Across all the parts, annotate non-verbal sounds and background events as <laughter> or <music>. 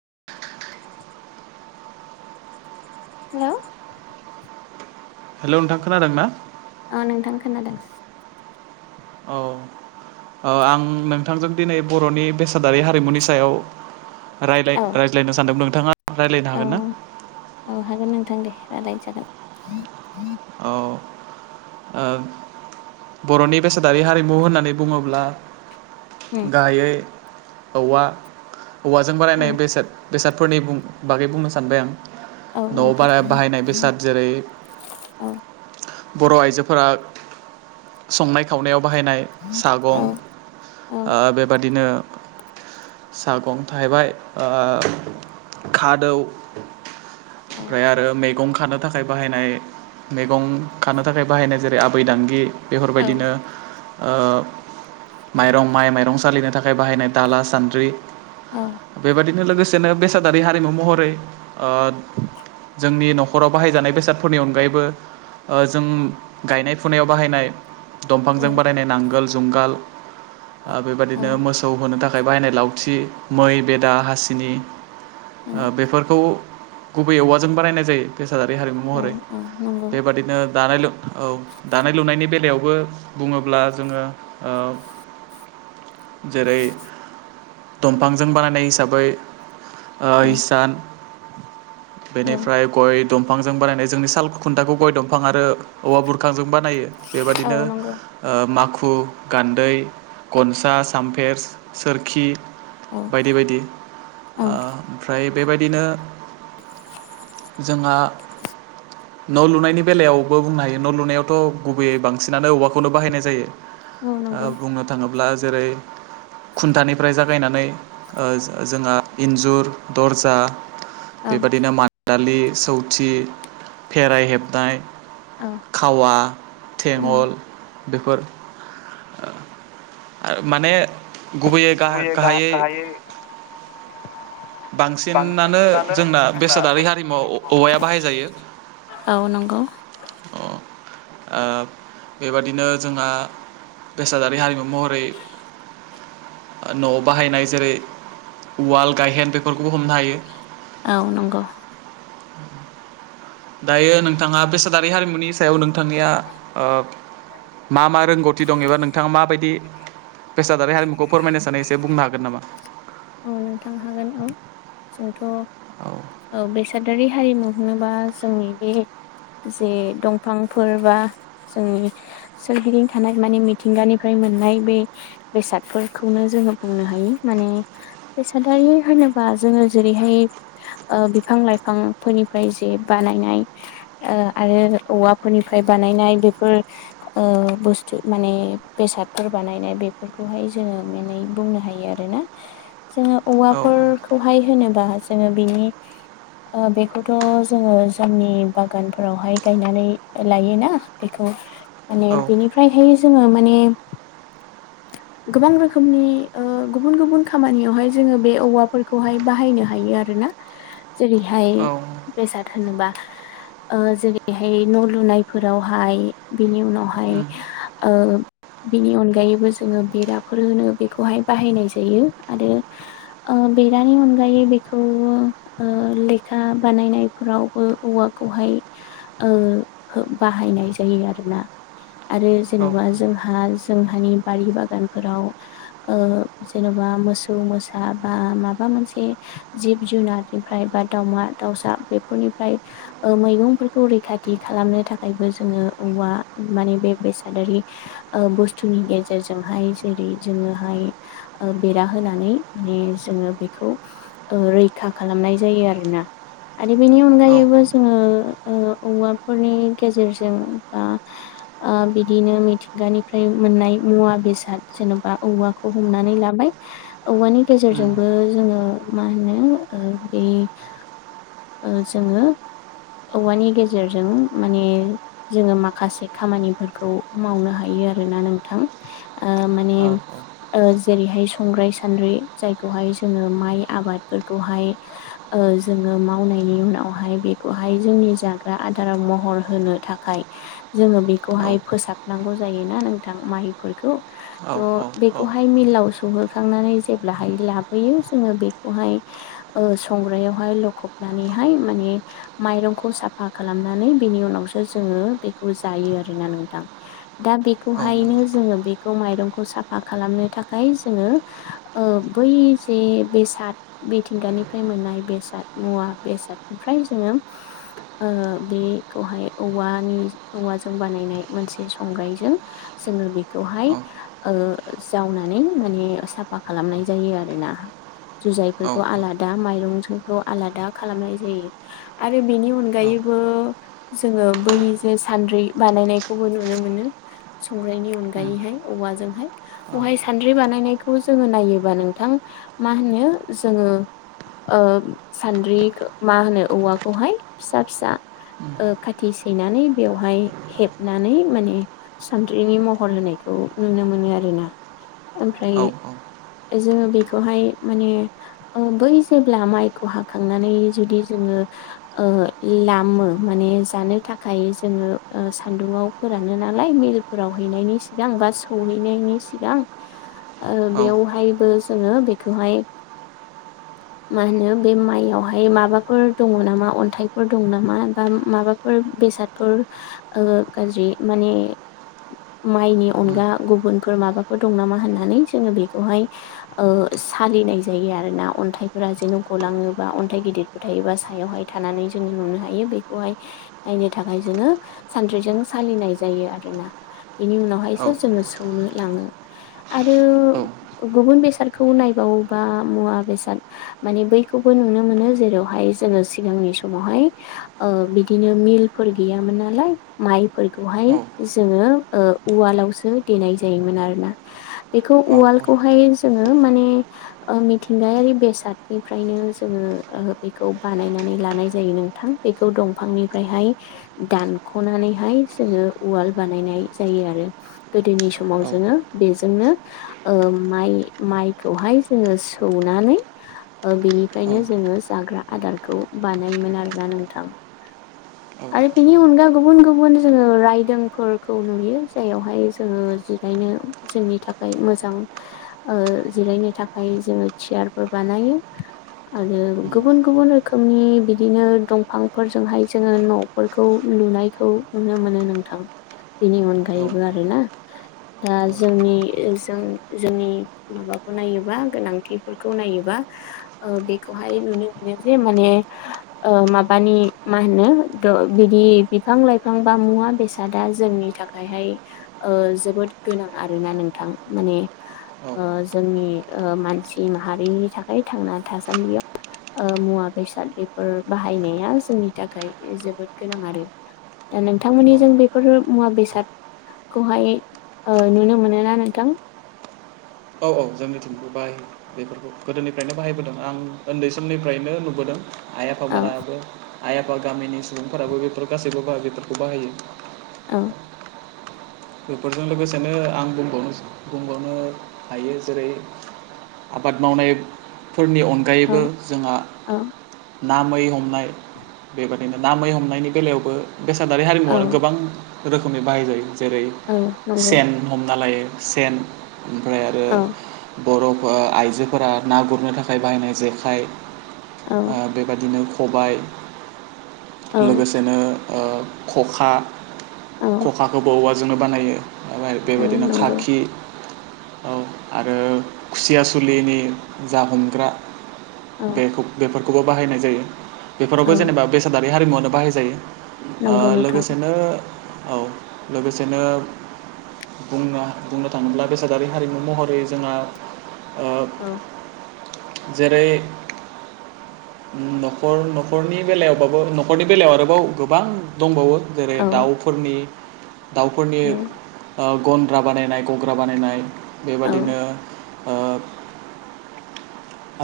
<inaudible> Hello hello नोंथां खोनादों ना औ नोंथां खोनादों औ अ आं नोंथांजों दिनै बर'नि बेसादारि हारिमुनि सायाव रायलाय औ रायज्लायनो सानदोंमोन औ औ हागोन नोंथां दे राज्लायनो जागोन औ ओ बर'नि बेसादारि हारिमु होननानै बुङोब्ला गाहायै औवा औवाजों औ बारायनाय बेसाद बेसादफोरनि बागै बुंनो सानबाय आं औ न'आव नोंथां बाहा बाहायनाय बेसाद जेरै औ बर' आइजोफोरा संनाय खावनायाव बाहायनाय औ सागं औ ओ बेबादिनो सागं थाहैबाय ओ खादौ औ ओमफ्राय आरो मैगं खानो थाखाय बाहायनाय मैगं खानो थाखाय बाहायनाय जेरै आबै दांगि बेफोरबायदिनो ओ माइरं माइ माइरं सालिनो थाखाय थाखाय बाहायनाय दाला सान्द्रि औ बेबायदि बे लोगोसेनो बेसादारि हारिमु महरै जोंनि न'खराव बाहायजानाय बेसादफोरनि अनगायैबो ओ जों गायनाय फुनायाव बाहायनाय दंफांजों बारायनाय नांगोल जुंगाल ओ‌ बेबायादिनो मोसौ होनो थाखाय बाहायनाय लावथि मै बेदा हासिनि। औ ओ बेफोरखौ गुबै औवाजों बानायनाय जायो‌। बेसादारि हारिमु औ महरै औ नंगौ बेबादिनो दानाय लु औ दानाय लुनायनि बे लायावबो बुङोब्ला जोङो जेरै दंफांजों बानायनाय हिसाबै ओ‌ औ हिसान औ बेनिफ्राय गय दंफांजों बानायनाय जोंनि साल खुन्थाखौ गय दंफां आरो औवा बुरखांजों बानायो। औ बेबादिनो नंगौ ओ माखु खु गान्दै गनसा सामफेर सोरखि औ बायदि बायदि औ ओमफ्राय बेबायदिनो जोंहा न' लुनायनि बेलायावबो बुंनो हायो न' लुनायावथ' गुब गुबैयै बांसिनानो औबवाखौनो बाहायनाय जायो औ ओ नंगौ बुंनो थाङोब्ला जेरै खुन्थानिफ्राय जागायनानै ओ ओ जोंहा इन्जुर दर्जा औ बेबादिनो मादालि सौथि फेराइ हेबनाय औ खावा थेमल बेफोर आरो माने गुबैयै गाहायै बांसिनानो जोंना बेसादारि हारिमुआव औवाया बाहायजायो। औ नंगौ। अ ओ बेबादिनो जोंहा बेसादारि हारिमु महरै न'आव बाहायनाय जेरै उवाल गायहेन बेफोरखौबो हमनो हायो। औ नंगौ दायो नोंथाङा बेसादारि हारिमुनि सायाव नोंथांनिया ओ मा मा रोंगौथि दं एबा नोंथाङा माबायदि बेसाद हारिमुखौ फोरमायनो सानो एसे बुंनो हागोन नामा? औ नोंथां हागोन औ जोंथ' औ बेसादारि हारिमु होनोबा जोंनि बे जे दंफांफोर बा जोंनि सोरगिदिं थानाय माने मिथिंगानिफ्राय मोननाय बे बेसादफोरखौनो जों जों बुंनो हायो माने बेसादारि होनोबा जोङो जेरैहाय बिफां लाइफांफोरनिफ्राय जे बानायनाय आरो औवाफोरनिफ्राय बानायनाय बेफोर ओ बुस्थु माने बेसादफोर बानायनाय बेफोरखौहाय जोङो माने बुंनो हायो आरो ना जोङो औ औवाफोरखौहाय होनोबा जोङो बिनि बेखौथ' जोङो जोंनि बागानफोरावहाय गायनानै लायोना बेखौ माने औ बेनिफ्रायहाय जोङो माने गोबां रोखोमनि ओ गुबुन गुबुन खामानियावहाय जोङो बे औवाफोरखौहाय बाहायनो हायो आरोना जेरै हाय औ बेसाद होनोबा ओ जेरैहाय न' लुनायफोरावहाय बेनि उनावहाय उम ओ बिनि अनगायैबो जोङो बेराफोर होनो बेखौहाय बाहायनाय जायो। आरो ओ बेरानि अनगायै बेखौ ओ लेखा बानायनायफोरावबो औवा खौहाय ओ बाहायनाय जायो आरोना। आरो औ जेन'बा जोंहा जोंहानि बारि बागानफोराव ओ जेन'बा मोसौ मोसा बा माबा मोनसे जिब जुनारनिफ्राय बा दाउमा दाउसा बेफोरनिफ्राय मैगंफोरखौ रैखाथि खालामनो थाखायबो जोङो औवा माने बे बेसादारि बुस्थुनि गेजेरजोंहाय जेरै जोङोहाय ओ बेरा होनानै माने जोङो बेखौ रैखा खालामनाय जायो आरोना। आरो बेनि उम अनगायैबो जोङो औवाफोरनि गेजेरजों बा ओ बिदिनो मिथिंगानिफ्राय मोननाय मुवा बेसाद जेन'बा औवाखौ हमनानै लाबाय <unintelligible> औवानि गेजेरजोंबो जोङो मा होनो ओ बे ओ जोङो औवानि गेजेरजों माने, जोङो माखासे खामानिफोरखौ मावनो हायो। आरोना नोंथां। ओ माने औ जेरैहाय संग्राय -सानद्रि जायखौहाय जोङो माइ आबादफोरखौहाय ओ जोङो माव <unintelligible> उनावहाय बेखौहाय जोंनि जाग्रा आदाराव महर होनो थाखाय जोङो बेखौ <unintelligible> औ फोसाबनांगौ जायोना नोंथां माइफोरखौ औ औ बेखौहाय मिलाव सौहोखांनानै जेब्लाहाय लाबोयो जोङो। बेखौहाय ओ संग्रायावहाय लखब <unintelligible> माने माइरंखौ साफा खालामनानै बेनि उनावसो जोङो बेखौ जायो। आरोना नोंथां। दा औ बेखौहायनो जोङो बेखौ माइरंखौ साफा खालामनो थाखाय जोङो ओ बै जे बेसाद मिथिंगानिफ्राय मोननाय बेसाद मुवा बेसादनिफ्राय जोङो ओ बेखौहाय औवानि, औवाजों बानायनाय मोनसे संग्रायजों जोङो बेखौहाय नंगौ ओ जावनानै माने साफा खालामनाय जायो आरोना। औ औ जुजायफोरखौ आलादा माइरं <unintelligible> आलादा खालामनाय जायो आरो बेनि औ अनायैबो जोङो बै सानद्रि बानायनायखौबो नुनो मोनो। संग्रायनि उम अनगायैहाय औवाजोंहाय औ <unintelligible> सानद्रि बानायनायखौ जोङो नायोबा नोंथां, मा होनो जोङो ओ सान्द्रि मा होनो औवाखौहाय फिसा -फिसा ओ खाथि सैनानै बेवहाय हेबनानै माने सान्द्रिनि महर होनायखौ नुनो मोनो आरो ना। औ औ। जोङो बेखौहाय माने बै जेब्ला माइखौ हाखांनानै जुदि जोङो ओ लामो माने जानो थाखाय जोङो सान्दुङाव फोरानो ना नालाय मिलफोराव हैनायनि सिगां बा सौहैनायनि सिगां ओ औ बेयावहायबो जोङो बेखौहाय मा होनो बे माइयावहाय माबाफोर दङ नामा अन्थाइफोर दङ नामा बा माबाफोर बेसादफोर ओ गाज्रि माने माइनि उम अनगा गुबुनफोर माबाफोर दं नामा होननानै जोङो बेखौहाय ओ सालिनाय जायो आरो ना अन्थाइ <unintelligible> जेन' गलाङोबा अन्थाइ गिदिरफोर थायोबा सायावहाय थानानै जोङो नुनो हायो बेखौहाय बिनि थाखाय जोङो सानद्रिजों सालिनाय जायो आरोना। बेनि औ औ उनावहायसो जोङो सौनो लाङो। आरो औ गुबुन बेसादखौ नायबावोबा मुवा- बेसाद माने बैखौबो नुनो मोनो। जेरावहाय जोङो सिगांनि समावहाय ओ बिदिनो मिल फोर गैयामोन नालाय माइफोरखौहाय औ जोङो ओ उवालावसो देनाय जायोमोन आरोना। बेखौ औ औ उम उवालखौहाय जोङो माने ओ मिथिंगायारि बे <unintelligible> जोङो ओ बेखौ बानायनानै लानाय जायो नोंथां। बेखौ दंफांनिफ्रायहाय दानख'नानैहाय जोङो उवाल बानायनाय जायो आरो। गोदोनि औ समाव जोङो बेजोंनो ओ माइ-माइखौहाय जोङो सौनानै ओ बिनिफ्रायनो जोङो जाग्रा आदारखौ बानायोमोन आरोना नोंथां। <unintelligible> आरो बिनि अनगा गुबुन- गुबुन जोङो रायदोंफोरखौ नुयो। जायावहाय जोङो जिरायनो जोंनि थाखाय मोजां। ओ जिरायनो थाखाय जोङो सियार <unintelligible> बानायो। आरो गुबुन- गुबुन रोखोमनि बिदिनो दंफांफोरजोंहाय जोङो न'फोरखौ लुनायखौ नुनो मोनो नोंथां। बेनि अनगायैबो आरोना। जोंनि जों-जोंनि माबाखौ नायोबा गोनांथिफोर <unintelligible> नायोबा ओ बेखौहाय नुनो मोने जे माने ओ माबानि मा होनो द बिदि बिफां लाइफां बा मुवा बेसादा जोंनि थाखायहाय ओ ओ जोबोद गोनां आरोना नोंथां माने औ ओ जोंनि ओ मानसि माहारिनि थाखाय थांना थासान्दियाव ओ मुवा बेसाद बेफोर बाहायनाया जोंनि थाखाय जोबोद गोनां आरो दा औ नोंथांमोननिजों बेफोर मुवा बेस साद खौहाय ओ नुनो मोनोना नोंथां? औ औ जोंनि थिंबो बाहायो बेफोरखौ गोदोनिफ्रायनो बाहायबोदों आं ओन्दै समनिफ्रायनो नुबोदों आइ आफा औ मोनाबो आइ आफा गामिनि सुबुंफोराबो बेफोर गासैबो बा बेफोरखौ बाहायो औ बेफोरजों लोगोसेनो आं बुंबावनो बुंबावनो हायो जेरै - आबाद मावनायफोरनि औ अनगायैबो जोंहा औ ना मै हमनाय बेबादिनो ना मै हमनायनि बेलायावबो बेसादारि औ हारिमुवानो गोबां रोखोमनि बाहाय जायो औ जेरै- नंगौ सेन हमना लायो सेन ओमफ्राय आरो औ बर' बा आइजोफोरा ना गुरनो थाखाय बाहायनाय जेखाइ औ ओ बेबायदिनो खबाय औ लोगोसेनो ओ ख'खा औ ख'खाखौबो औवाजोंनो बानायो अराय औ बेबायदिनो नंगौ खाखि औ आरो खुसिया सुलिनि जा हमग्रा औ बेखौ बेफोरखौबो बाहायनाय जायो बेफोरावबो औ जेनेबा बेसादारि हारिमुवानो बाहाय जायो। ओ नंगौ नोंथां लोगोसेनो औ लोगोसेनो बुंनो बुंनो थाङोब्ला बेसादारि हारिमु महरै जोंहा ओ औ जेरै - न'खर न'खरनि बेलायावबाबो न'खरनि बेलायाव आरोबाव गोबां दंबावो जेरै औ दाउफोरनि दाउफोरनि औ ओ गन्द्रा बानायनाय गग्रा बानायनाय औ बेबादिनो ओ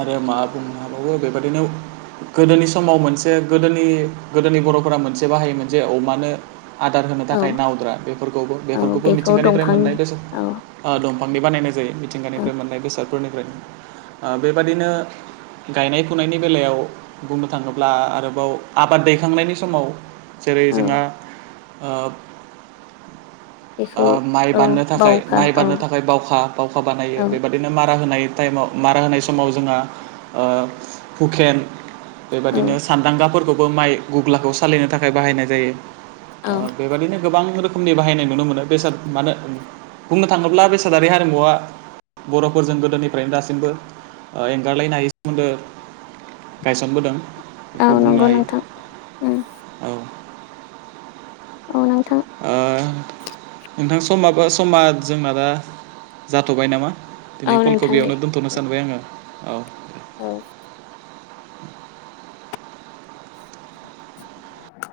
आरो मा बुंनो हाबावो बेबायदिनो गोदोनि समाव मोनसे गोदोनि गोदोनि बर'फोरा मोनसे बाहायोमोन जे अमानो आदार होनो औ थाखाय नावद्रा बेफोरखौबो औ बेफोरखौबो बेखौ मिथिंगानिफ्राय दंफांनि मोननाय गोसो औ ओ दं। <unintelligible> बानायनाय जायो औ मिथिंगानिफ्राय मोननाय बेसादफोरनिफ्रायनो ओ बेबादिनो गायनाय फुनायनि बेलायाव बुंनो थाङोब्ला आरोबाव आबाद दैखांनायनि समाव जेरै औ जोंहा ओ बेखौ ओ माइ औ बाननो थाखाय बावखा माइ औ बाननो थाखाय बावखा बावखा बानायो औ बेबायदिनो मा रा होनाय टाइमाव मारा होनाय समाव जोंहा ओ हुकेन औ बेबादिनो सान्दांगाफोरखौबो माइ गुग्लाखौ सालिनो थाखाय बाहायनाय जायो। ओ औ बेबायदिनो गोबां रो खोमनि बाहायनाय नुनो मोनो बेसाद मानो बुंनो थाङोब्ला बेसादारि हारिमुवा बर'फोरजों गोदोनिफ्रायनो दासिमबो ओ एंगारलायनो हायि सोमोन्दो गायसनबोदों। औ बेखौ बुंनो नंगौ हायो नोंथां उम औ। औ नोंथां ओ नोंथां समाबो समा जोंना दा जाथ'बाय नामा? औ दिनै नोंथां दे फुलकबियावनो दोन्थ'नो औ सानबाय आङो औ। औ। <inaudible>